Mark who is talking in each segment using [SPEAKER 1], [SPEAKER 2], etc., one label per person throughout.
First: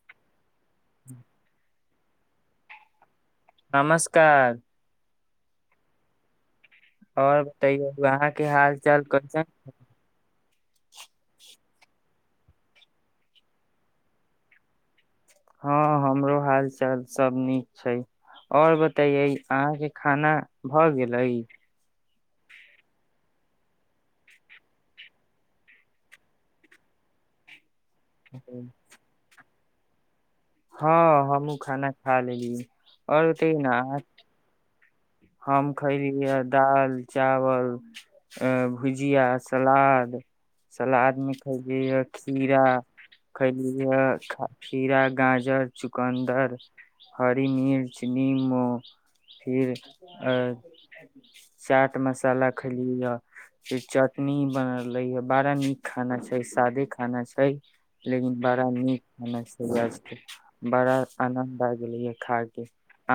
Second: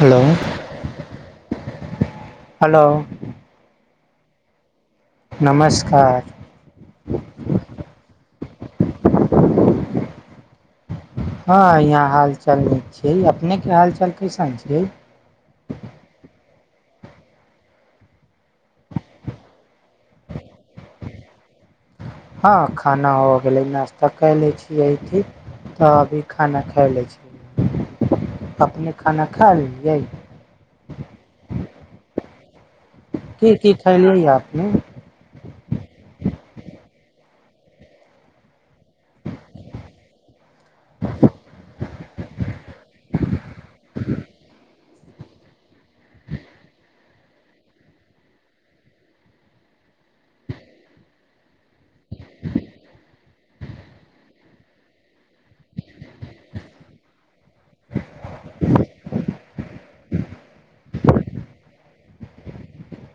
[SPEAKER 1] hello
[SPEAKER 2] [inaudible]
[SPEAKER 1] hello
[SPEAKER 2] नमस्कार
[SPEAKER 1] नमस्कार
[SPEAKER 2] आओर बतैय आहाँके हाल चाल कइसन
[SPEAKER 1] हँ यहाँ हाल चाल न छै अपने के हाल चाल कैसन छै
[SPEAKER 2] हँ हमरो हाल चाल सभ नीक छै आओर बतैयै अहाँके खाना भऽ गेलै
[SPEAKER 1] हँ खाना हो गेलै नाश्ता कए लै छियै की तऽ अभी खाना खा लै छियै अपने खाना खा ली यैय
[SPEAKER 2] हँ हमहूँ खाना खा लेली आओर ओते
[SPEAKER 1] की की
[SPEAKER 2] ने
[SPEAKER 1] खैलियै अपने
[SPEAKER 2] हम खयली है दाल चावल अ भुजिया सलाद सलाद मे खैल खीरा खइलीय खीरा गाजर चुकन्दर हरी मिर्च निमू फिर आ चाट मसाला खेलियै ह फेर चटनी बनले य बड़ा नीक खाना छै सादे खाना छै लेकिन बड़ा नीक मस्त बड़ा आनद आ गेले य खा के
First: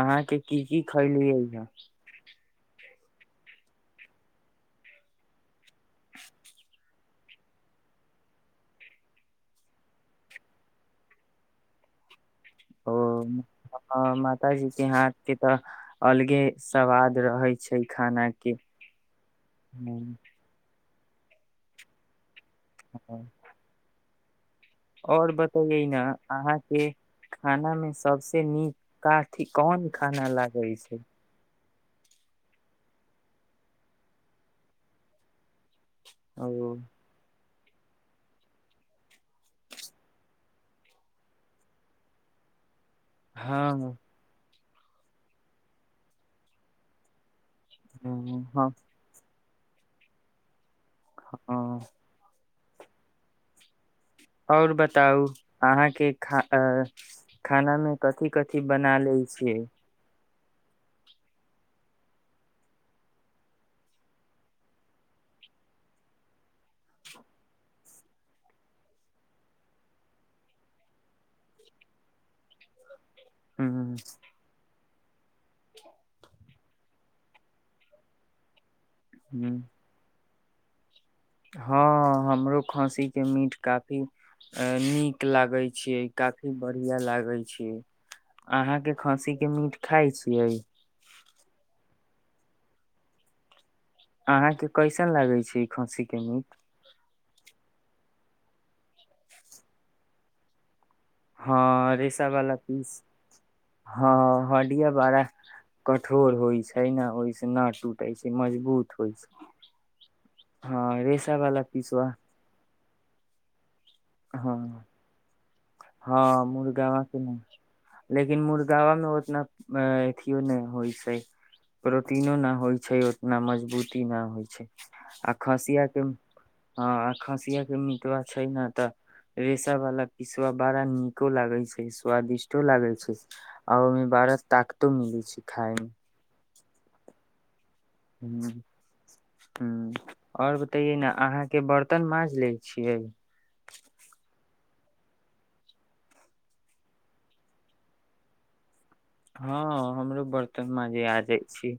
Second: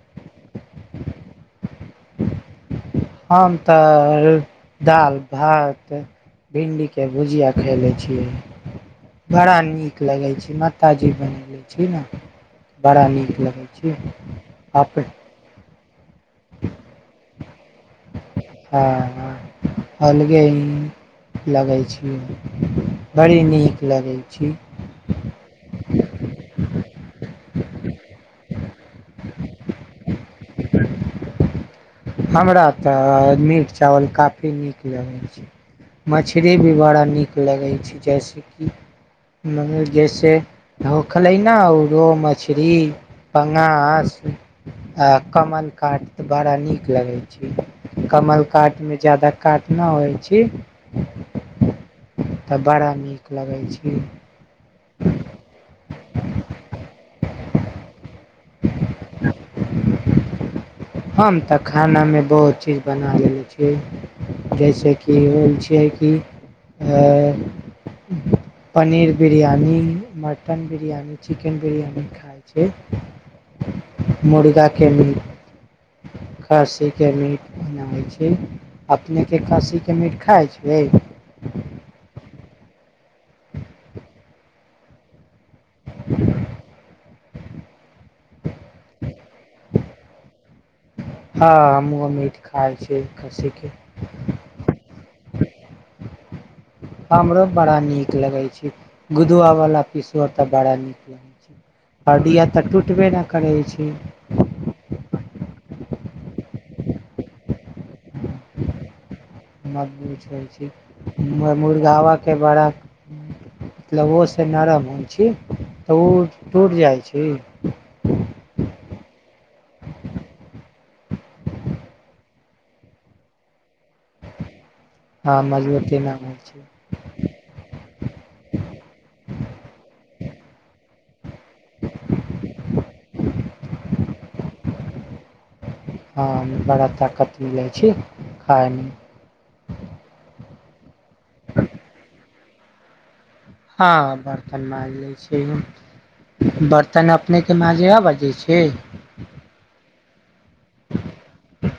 [SPEAKER 2] अहाँ के की की खैलियैहे [inaudible]
[SPEAKER 1] हम तऽ दालि भात भिणडी के के भुजिया खय ले छियै बड़ा नीक लगैत छै माताजी बनले छी ने
[SPEAKER 2] ओ
[SPEAKER 1] बड़ा नीक लगे छै
[SPEAKER 2] मातााजी की
[SPEAKER 1] अप
[SPEAKER 2] हाथ के तऽ अलगे स्वाद रहै छै खाना के
[SPEAKER 1] हँ लगै छियै बड़ी नीक लगै छी
[SPEAKER 2] आओर बतैयै ने अहाँके खानामे सभसँ नीक काथी कोन खाना लागै छै
[SPEAKER 1] हमरा तऽ मीट चावल काफी नीक लगैत छै
[SPEAKER 2] ओ
[SPEAKER 1] मछरी भी बड़ा नीक लगै छै जैसेकि म जैसे ढोखलै ने आो रोह मछरी
[SPEAKER 2] हँ
[SPEAKER 1] पंगारस आ कमलकाट तऽ बड़ा नीक लागै
[SPEAKER 2] हँ हँ
[SPEAKER 1] कमलकाट मे जादा काटना होइ छी
[SPEAKER 2] ओ
[SPEAKER 1] तऽ बड़ा नीक लगैत छै
[SPEAKER 2] आओर बताउ अहाँके खा खानामे कथि कथि बना ले छियै
[SPEAKER 1] हम तऽ खानामे बहुत चीज बना लने छियै जैसेि होइ छियै कि पनीर बिरियानी मटन बिरियानी चिकेन बिरियानी खाइ छै
[SPEAKER 2] हू
[SPEAKER 1] खेलू खस्सी के मीट बनाबै छी अपने के खसी के मीट खाइ छै छियै
[SPEAKER 2] हँ हमरो खंसी के मीट काफी नीक लाग लगे छीे काफी बढ़िया लागे छै अहाँ के खसी के मीट खाइ छियै
[SPEAKER 1] हँ हम मीठ खााय छी खसी के
[SPEAKER 2] अहाँके कैसन लागैत छै ई खस्सीके मीट
[SPEAKER 1] हमरो बड़ा नीक लगैत छै गुदुआवला पिसुो तऽ बड़ा
[SPEAKER 2] हँ
[SPEAKER 1] नीक
[SPEAKER 2] रेसा
[SPEAKER 1] हड्डीया
[SPEAKER 2] वाला
[SPEAKER 1] तऽ
[SPEAKER 2] पीस
[SPEAKER 1] टूटबे नहि करै छै
[SPEAKER 2] हँ हड्डिया बड़ा कठोर होइ छै ने ओहिसँ ना टूटे छै मजबूत होइ छै
[SPEAKER 1] मजबूत होइ
[SPEAKER 2] हँ रेसा
[SPEAKER 1] छै
[SPEAKER 2] वाला पीसवा
[SPEAKER 1] मुर्गावा के बड़ा लवोसँ
[SPEAKER 2] हँ
[SPEAKER 1] नरम होइ छै तऽ
[SPEAKER 2] हँ
[SPEAKER 1] उ टूट जाय
[SPEAKER 2] मुर्गवा के
[SPEAKER 1] छै
[SPEAKER 2] नहि लेकिन मुर्गावा मे उतना अ अथिियो नहि होइ छै प्रोटीनो न होइ छै उतना मजबूती नहि होइ छै आ
[SPEAKER 1] हां
[SPEAKER 2] खसिया
[SPEAKER 1] मजबूते
[SPEAKER 2] के
[SPEAKER 1] ना होय छै
[SPEAKER 2] हँ आ खसिय के मिटवा छै ने तऽ रेशा वाला ई सबव बड़ा नीको लागे छै स्वादिष्टो लागे छै आ ओमें बड़ा ताकतो मिले छै खाय
[SPEAKER 1] हँ बड़ा ताकत मिलै छै खायमे
[SPEAKER 2] आओर तैयि ना अहाँ के बर्तन माँज ले छियै
[SPEAKER 1] हँ बर्तन माँज ले छै बर्तन अपने के माँज बजै छै
[SPEAKER 2] हँ हमरो तऽ मजी आ जा छी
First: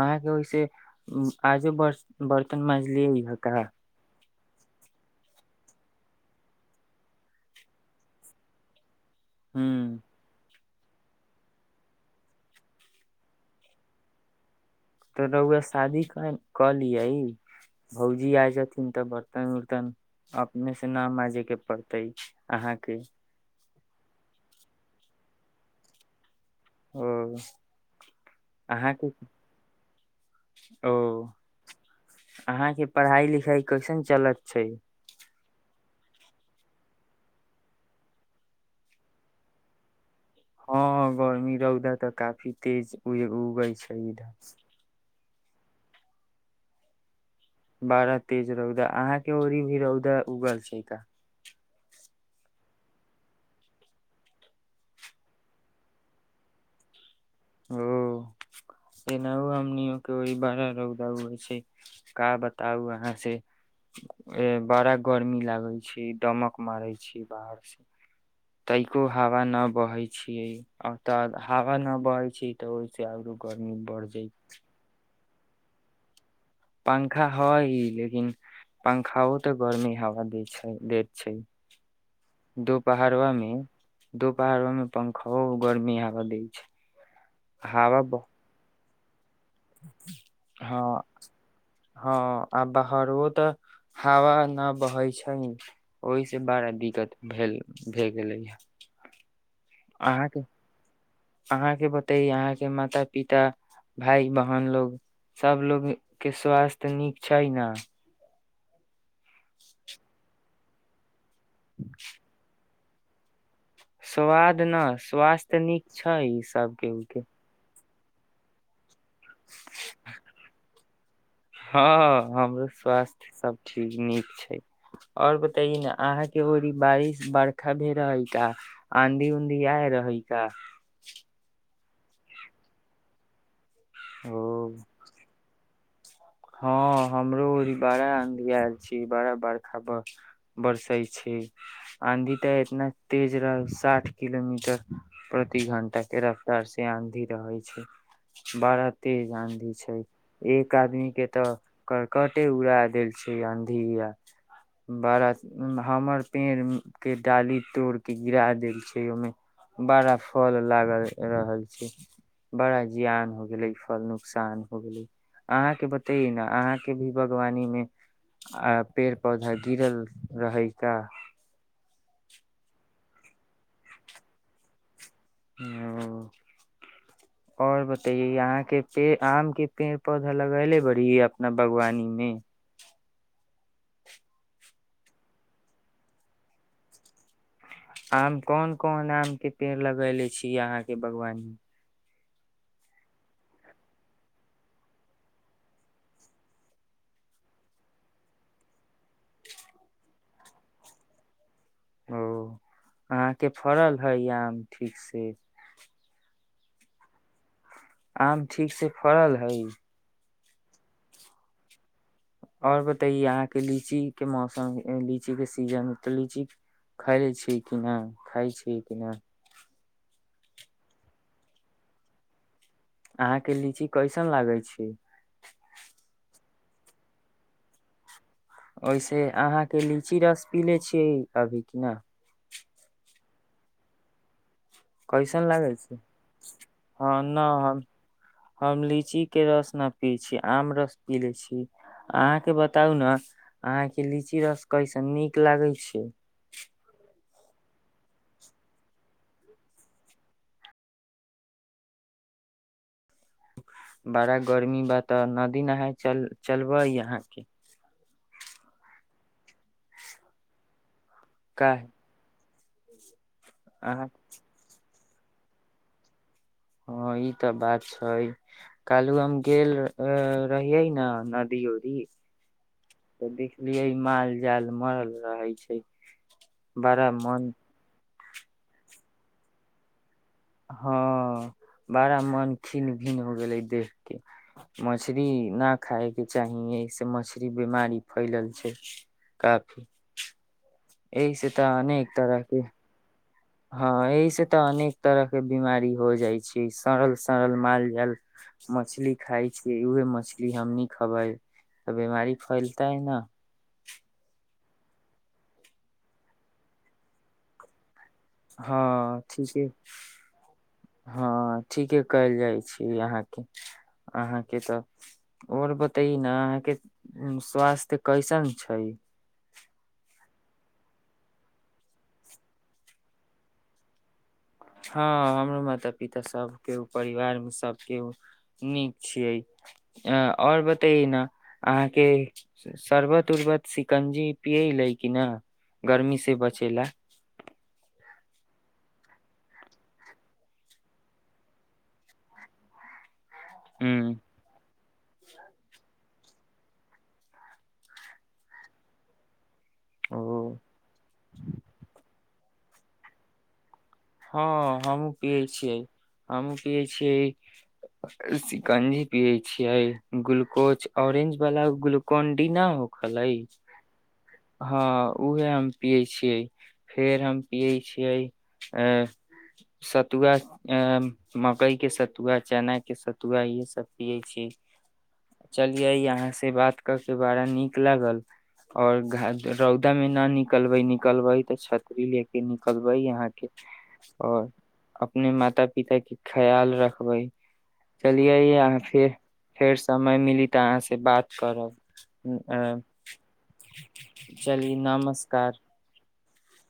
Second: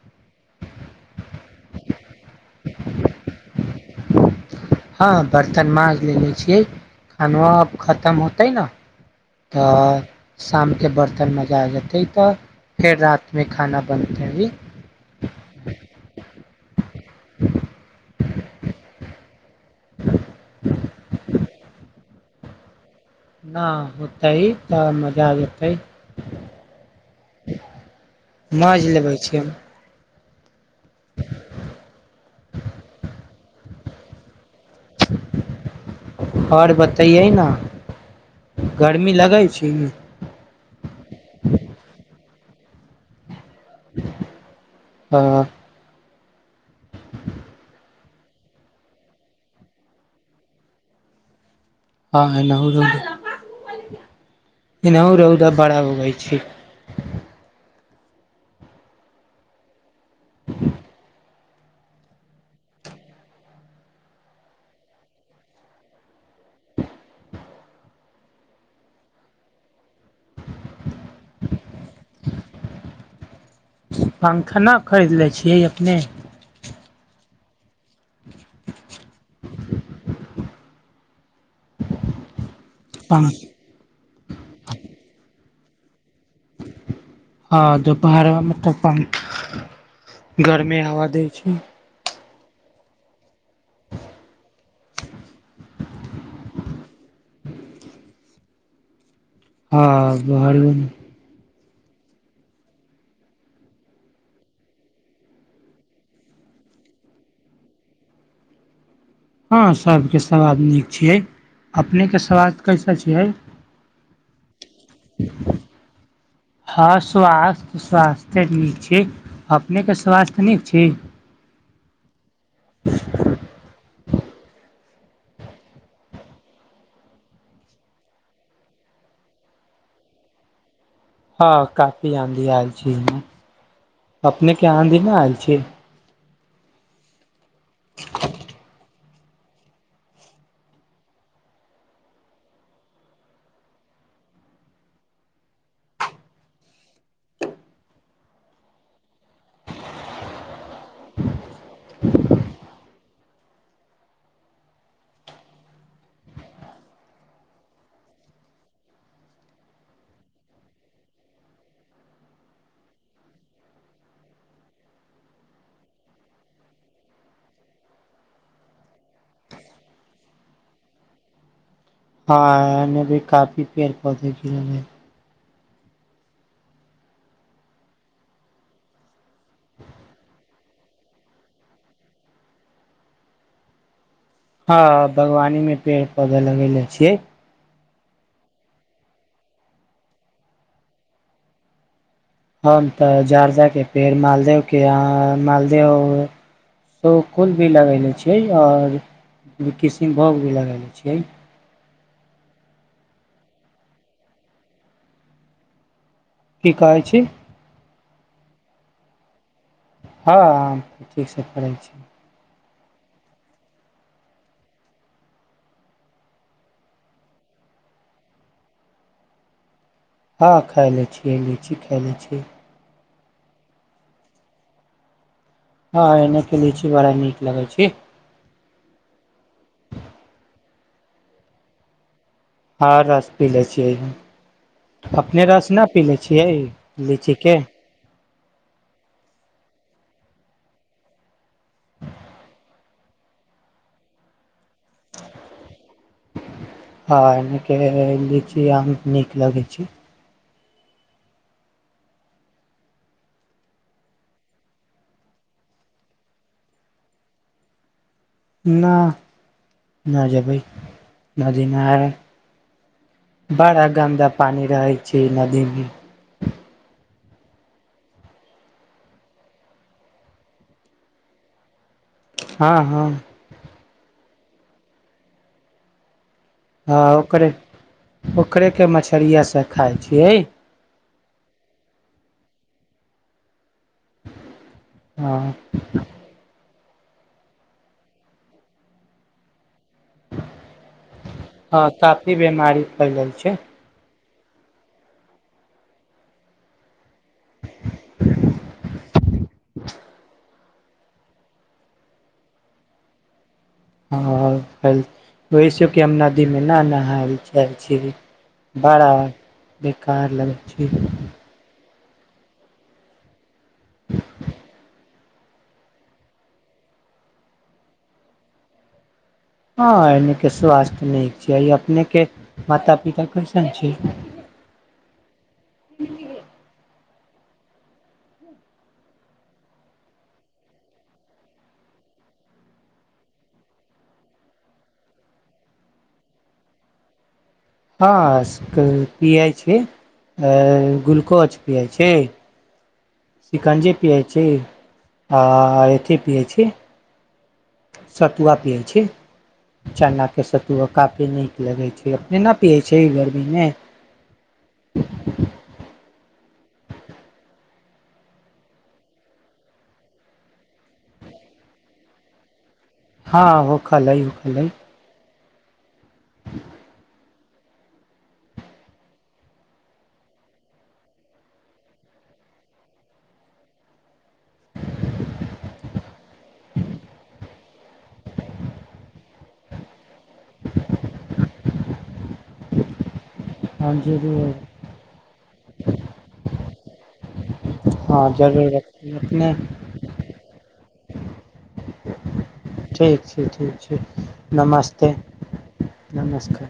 [SPEAKER 2] आ ओहि आजो ब बर्तन माँजलियै इह कह
[SPEAKER 1] हँ बर्तन माँज ले ले छियै खानो अब खतम होते न
[SPEAKER 2] ह
[SPEAKER 1] तऽ शाम के बर्तन मजा जेतै तऽ फेर रातमे खाना बनते ही
[SPEAKER 2] तो रहुआ शादी क लियै भौजी आ जेथिन तऽ बर्तन उर्तन अपने से न मजे के पड़तै अहाँके
[SPEAKER 1] नहि होतै त मजा लतै
[SPEAKER 2] ओ
[SPEAKER 1] माज
[SPEAKER 2] अहाँके
[SPEAKER 1] लेबै छिय
[SPEAKER 2] ओ अहााँके पढ़ाई लिखाई कैसन चलत छै
[SPEAKER 1] आओर बतैयै ने गर्मी लगै छै ई
[SPEAKER 2] हँ गर्मी रहौदा तऽ कात फी तेज उय हो उगै छै ईधर
[SPEAKER 1] हँ
[SPEAKER 2] बड़ा तेज रौदा अहाँ के ओरी भी रौदा उगल छै तऽ
[SPEAKER 1] हँनाहु रौदा बड़ा होगइ छै
[SPEAKER 2] ओ ऐन हो हमनी केइ बाहार रौद होइ छै क बताउ अहाँ से बड़ा गर्मी लागै छै दमक मारै छी बाहर से तैको हवा न बहे छियै तऽ हवा न बह छी तऽ ओहिस आरो गर्मी बढ़ जाइ
[SPEAKER 1] यै अपने
[SPEAKER 2] पंखा हय लेकिन पंखाओ तऽ गर्मेी हवा दे छै हैत छै दूपहड़वा में दूपहाड़वा में पंखा गर्मी आब
[SPEAKER 1] हँ त
[SPEAKER 2] ब
[SPEAKER 1] बहरा अपन गर्मी
[SPEAKER 2] हँ
[SPEAKER 1] हावा दै छै
[SPEAKER 2] हँ आ बाहरो तऽ हवा नहि बहै छै ओहिसँ बड़ा दिक्कत भेल भए गेलै हँ
[SPEAKER 1] हँ बहहारो ने
[SPEAKER 2] अहाँके बतै अहाँके माता पिता भाय बहन लोग सभलोगके स्वास्थ्य नीक छै ने
[SPEAKER 1] हँ सबके सवाल नीक छियै अपनेके स्वास्थ कैसे छियै
[SPEAKER 2] सआाद न स्वास्थ्य नीक छै ई सब
[SPEAKER 1] हँ
[SPEAKER 2] के ओ के
[SPEAKER 1] स्वास्थ्य स्वास्थ्य नीक छै अपनेके स्वास्थ्य नीक छी
[SPEAKER 2] हँ हमरो स्वास्थ्य सब ठीक चीज नीक छै आओर बताइए ने अहाँके ओ बारिश बरखा भ रहै का आंधी ऊंधी आय रहै का
[SPEAKER 1] हँ क पआन दिआएल छीजमे अपने के
[SPEAKER 2] ओ
[SPEAKER 1] आाँधी ने आयल छी
[SPEAKER 2] हँ हमरो बड़ा आंधी आयल छी बड़ा वर्षा बरसे छै आँधी तऽ इतना तेज रह साठ किलोमीटर प्रति घंटा के रफ्तार से आंधी रहै छै बड़ा तेज आँधी छै एक आदमी के तऽ करकटे उड़ायत देल छै आंधी आ बड़ा हमर पेड़ के डाली तोड़ के गिरा देल छै ओहिमे बड़ा फल लागल रहल छै बड़ा जियान हो गेले फल नुकसान हो गेले अहाँ के ब ते ने अहाँके भी बागवानी मे आ पेड़ पौधा गिरल रहै का
[SPEAKER 1] हँ एने भी काफी पेड़ पौधे कि
[SPEAKER 2] ओ आओर बतैए यहाँके पेड़ आम के पेड़ पौधा लगले बड़ीै अपना बागवानी मे
[SPEAKER 1] हँ बागवानी मे पेड़ पौधा लगेेले छियै
[SPEAKER 2] आब कोन कोन आम के पेड़ लगले छीयै अहाँके बागवानी
[SPEAKER 1] हम तऽ जारदाके पेड़ मालदेके अह मालदेह शकुल भी लगयनेे छियै आओर किशनभोग भी लगयनेे छियै
[SPEAKER 2] ओ अहाँके फड़ल हइ आम ठीक से
[SPEAKER 1] की कहै छी
[SPEAKER 2] आम ठीक से फड़ल हइ
[SPEAKER 1] हँ आम ठीकसँ करै छी
[SPEAKER 2] आओर बतैयए अहाँके लीचीके मौसम लीचीके सीजन तऽ लीची खाय लै छी कि नहि खाइ छी कि नहि
[SPEAKER 1] हँ खायले छी लीची खाायले छी
[SPEAKER 2] अहाँके लीची कैइसन लागै छै
[SPEAKER 1] हँ एने क लीची बड़ा नीक लागै छै
[SPEAKER 2] ओहिसे अहाँके लीची रस पी ले छियै अभी कि न
[SPEAKER 1] हँ रस पी लै छियै अपने
[SPEAKER 2] कैसन
[SPEAKER 1] रस
[SPEAKER 2] लागे
[SPEAKER 1] न
[SPEAKER 2] छै
[SPEAKER 1] पी ले छियै
[SPEAKER 2] हँ
[SPEAKER 1] लीची
[SPEAKER 2] न
[SPEAKER 1] के
[SPEAKER 2] हम हम लीचीके रस नहि पियै छी आम रस पी लै छी अहाँके बताउ ने अहाँके लीची रस कैसन नीक लागै छै
[SPEAKER 1] हँ एनेके ली छी आ नीक लगै छै
[SPEAKER 2] बड़ा गर्मी बा तऽ नदी नहाय चल चलबै यहाँके
[SPEAKER 1] नहि नहि जबै
[SPEAKER 2] काहे
[SPEAKER 1] नदीनार बड़ा
[SPEAKER 2] अहाँ
[SPEAKER 1] गन्दा पानी रहै च नदीमे
[SPEAKER 2] ह ई तऽ बात छै कालु हम गेल रहिये ने नदी उरीी
[SPEAKER 1] हँ हँ
[SPEAKER 2] तऽ देखिख लििय माल जाल मरल रहै छै बड़ मन
[SPEAKER 1] ओखेके मछरिआसँ खाइ छियै
[SPEAKER 2] हँ बड़ा मन खन्िन भन्िन हो गेलै देखके मछरी
[SPEAKER 1] हँ
[SPEAKER 2] न खाायके चाहिए स मछरी बीमारी फैलल छै क तऽ
[SPEAKER 1] हँ
[SPEAKER 2] अनेक
[SPEAKER 1] कफी
[SPEAKER 2] तरह के
[SPEAKER 1] बीमार फैलै छै
[SPEAKER 2] हँ एहिसँ तऽ अनेक तरह के बिीमारी हो जाइ छै सड़ल सड़ल माल जाल मछली खाइ छ उहे मछली हमनी खेबै तऽ बिीमारी फैलतै ने
[SPEAKER 1] ओहिस कि हम नदीमे नहि नहाय लए चाहै छी बड़ा
[SPEAKER 2] हँ ठीके
[SPEAKER 1] बेकार लगै छी
[SPEAKER 2] हँ ठीके कयल जाइ छै अहाँके अहाँके तऽ आओर बतै ने अहाँके स्वास्थ्य कैसन छै
[SPEAKER 1] हँ एने के स्वास्थ्य नीक छै अपने के माता पिता कैसन छै
[SPEAKER 2] हँ हमर माता पिता सबके परिवारमे सभके नीक छियै अ आओर बतैए ने अहाँके शरबत उर्बत शिकंजी पियले कि न गर्मीसँ बचे ला
[SPEAKER 1] हँ पियै छी ग्लुकोज पियै छै शिकंजे पिआै छै आ एत पियै छी स तू आियै छी चनाके
[SPEAKER 2] ओ
[SPEAKER 1] सत्तुआ काफी नीक लगैत छै न न पियै छै ई गरमीमे
[SPEAKER 2] हँ हमूँ पियै छियै हमूँ पियै छियै शिकंजी पियै छियै ग्लूकोज ऑरेंज वालला ग्लूकोन डी नहि हो
[SPEAKER 1] हँ व खल हइ ओखलइ
[SPEAKER 2] उएहे पियै छियै फेर हम पियै छियै अ सतुआ अ मकई के सतुआ चना के सतुआ इहे सब पियै छी चलियै यहाँ से बात क के बड़ा नीक लागल ओर घ रौदा मे न निकलबै निकलबै तऽ छतरी ले के निकलबै यहाँके
[SPEAKER 1] हम
[SPEAKER 2] आओर
[SPEAKER 1] जरूर
[SPEAKER 2] अपने माता पिता के खयाल रखबै
[SPEAKER 1] हँ
[SPEAKER 2] चलियै
[SPEAKER 1] जरूर
[SPEAKER 2] अहाँ फेर
[SPEAKER 1] रखबै अपने
[SPEAKER 2] फेर समय मिली तऽ अहाँ से बात करब अ
[SPEAKER 1] ठीक छै ठीक छै
[SPEAKER 2] चलियए
[SPEAKER 1] नमस्ते
[SPEAKER 2] नमस्कार
[SPEAKER 1] नमस्कार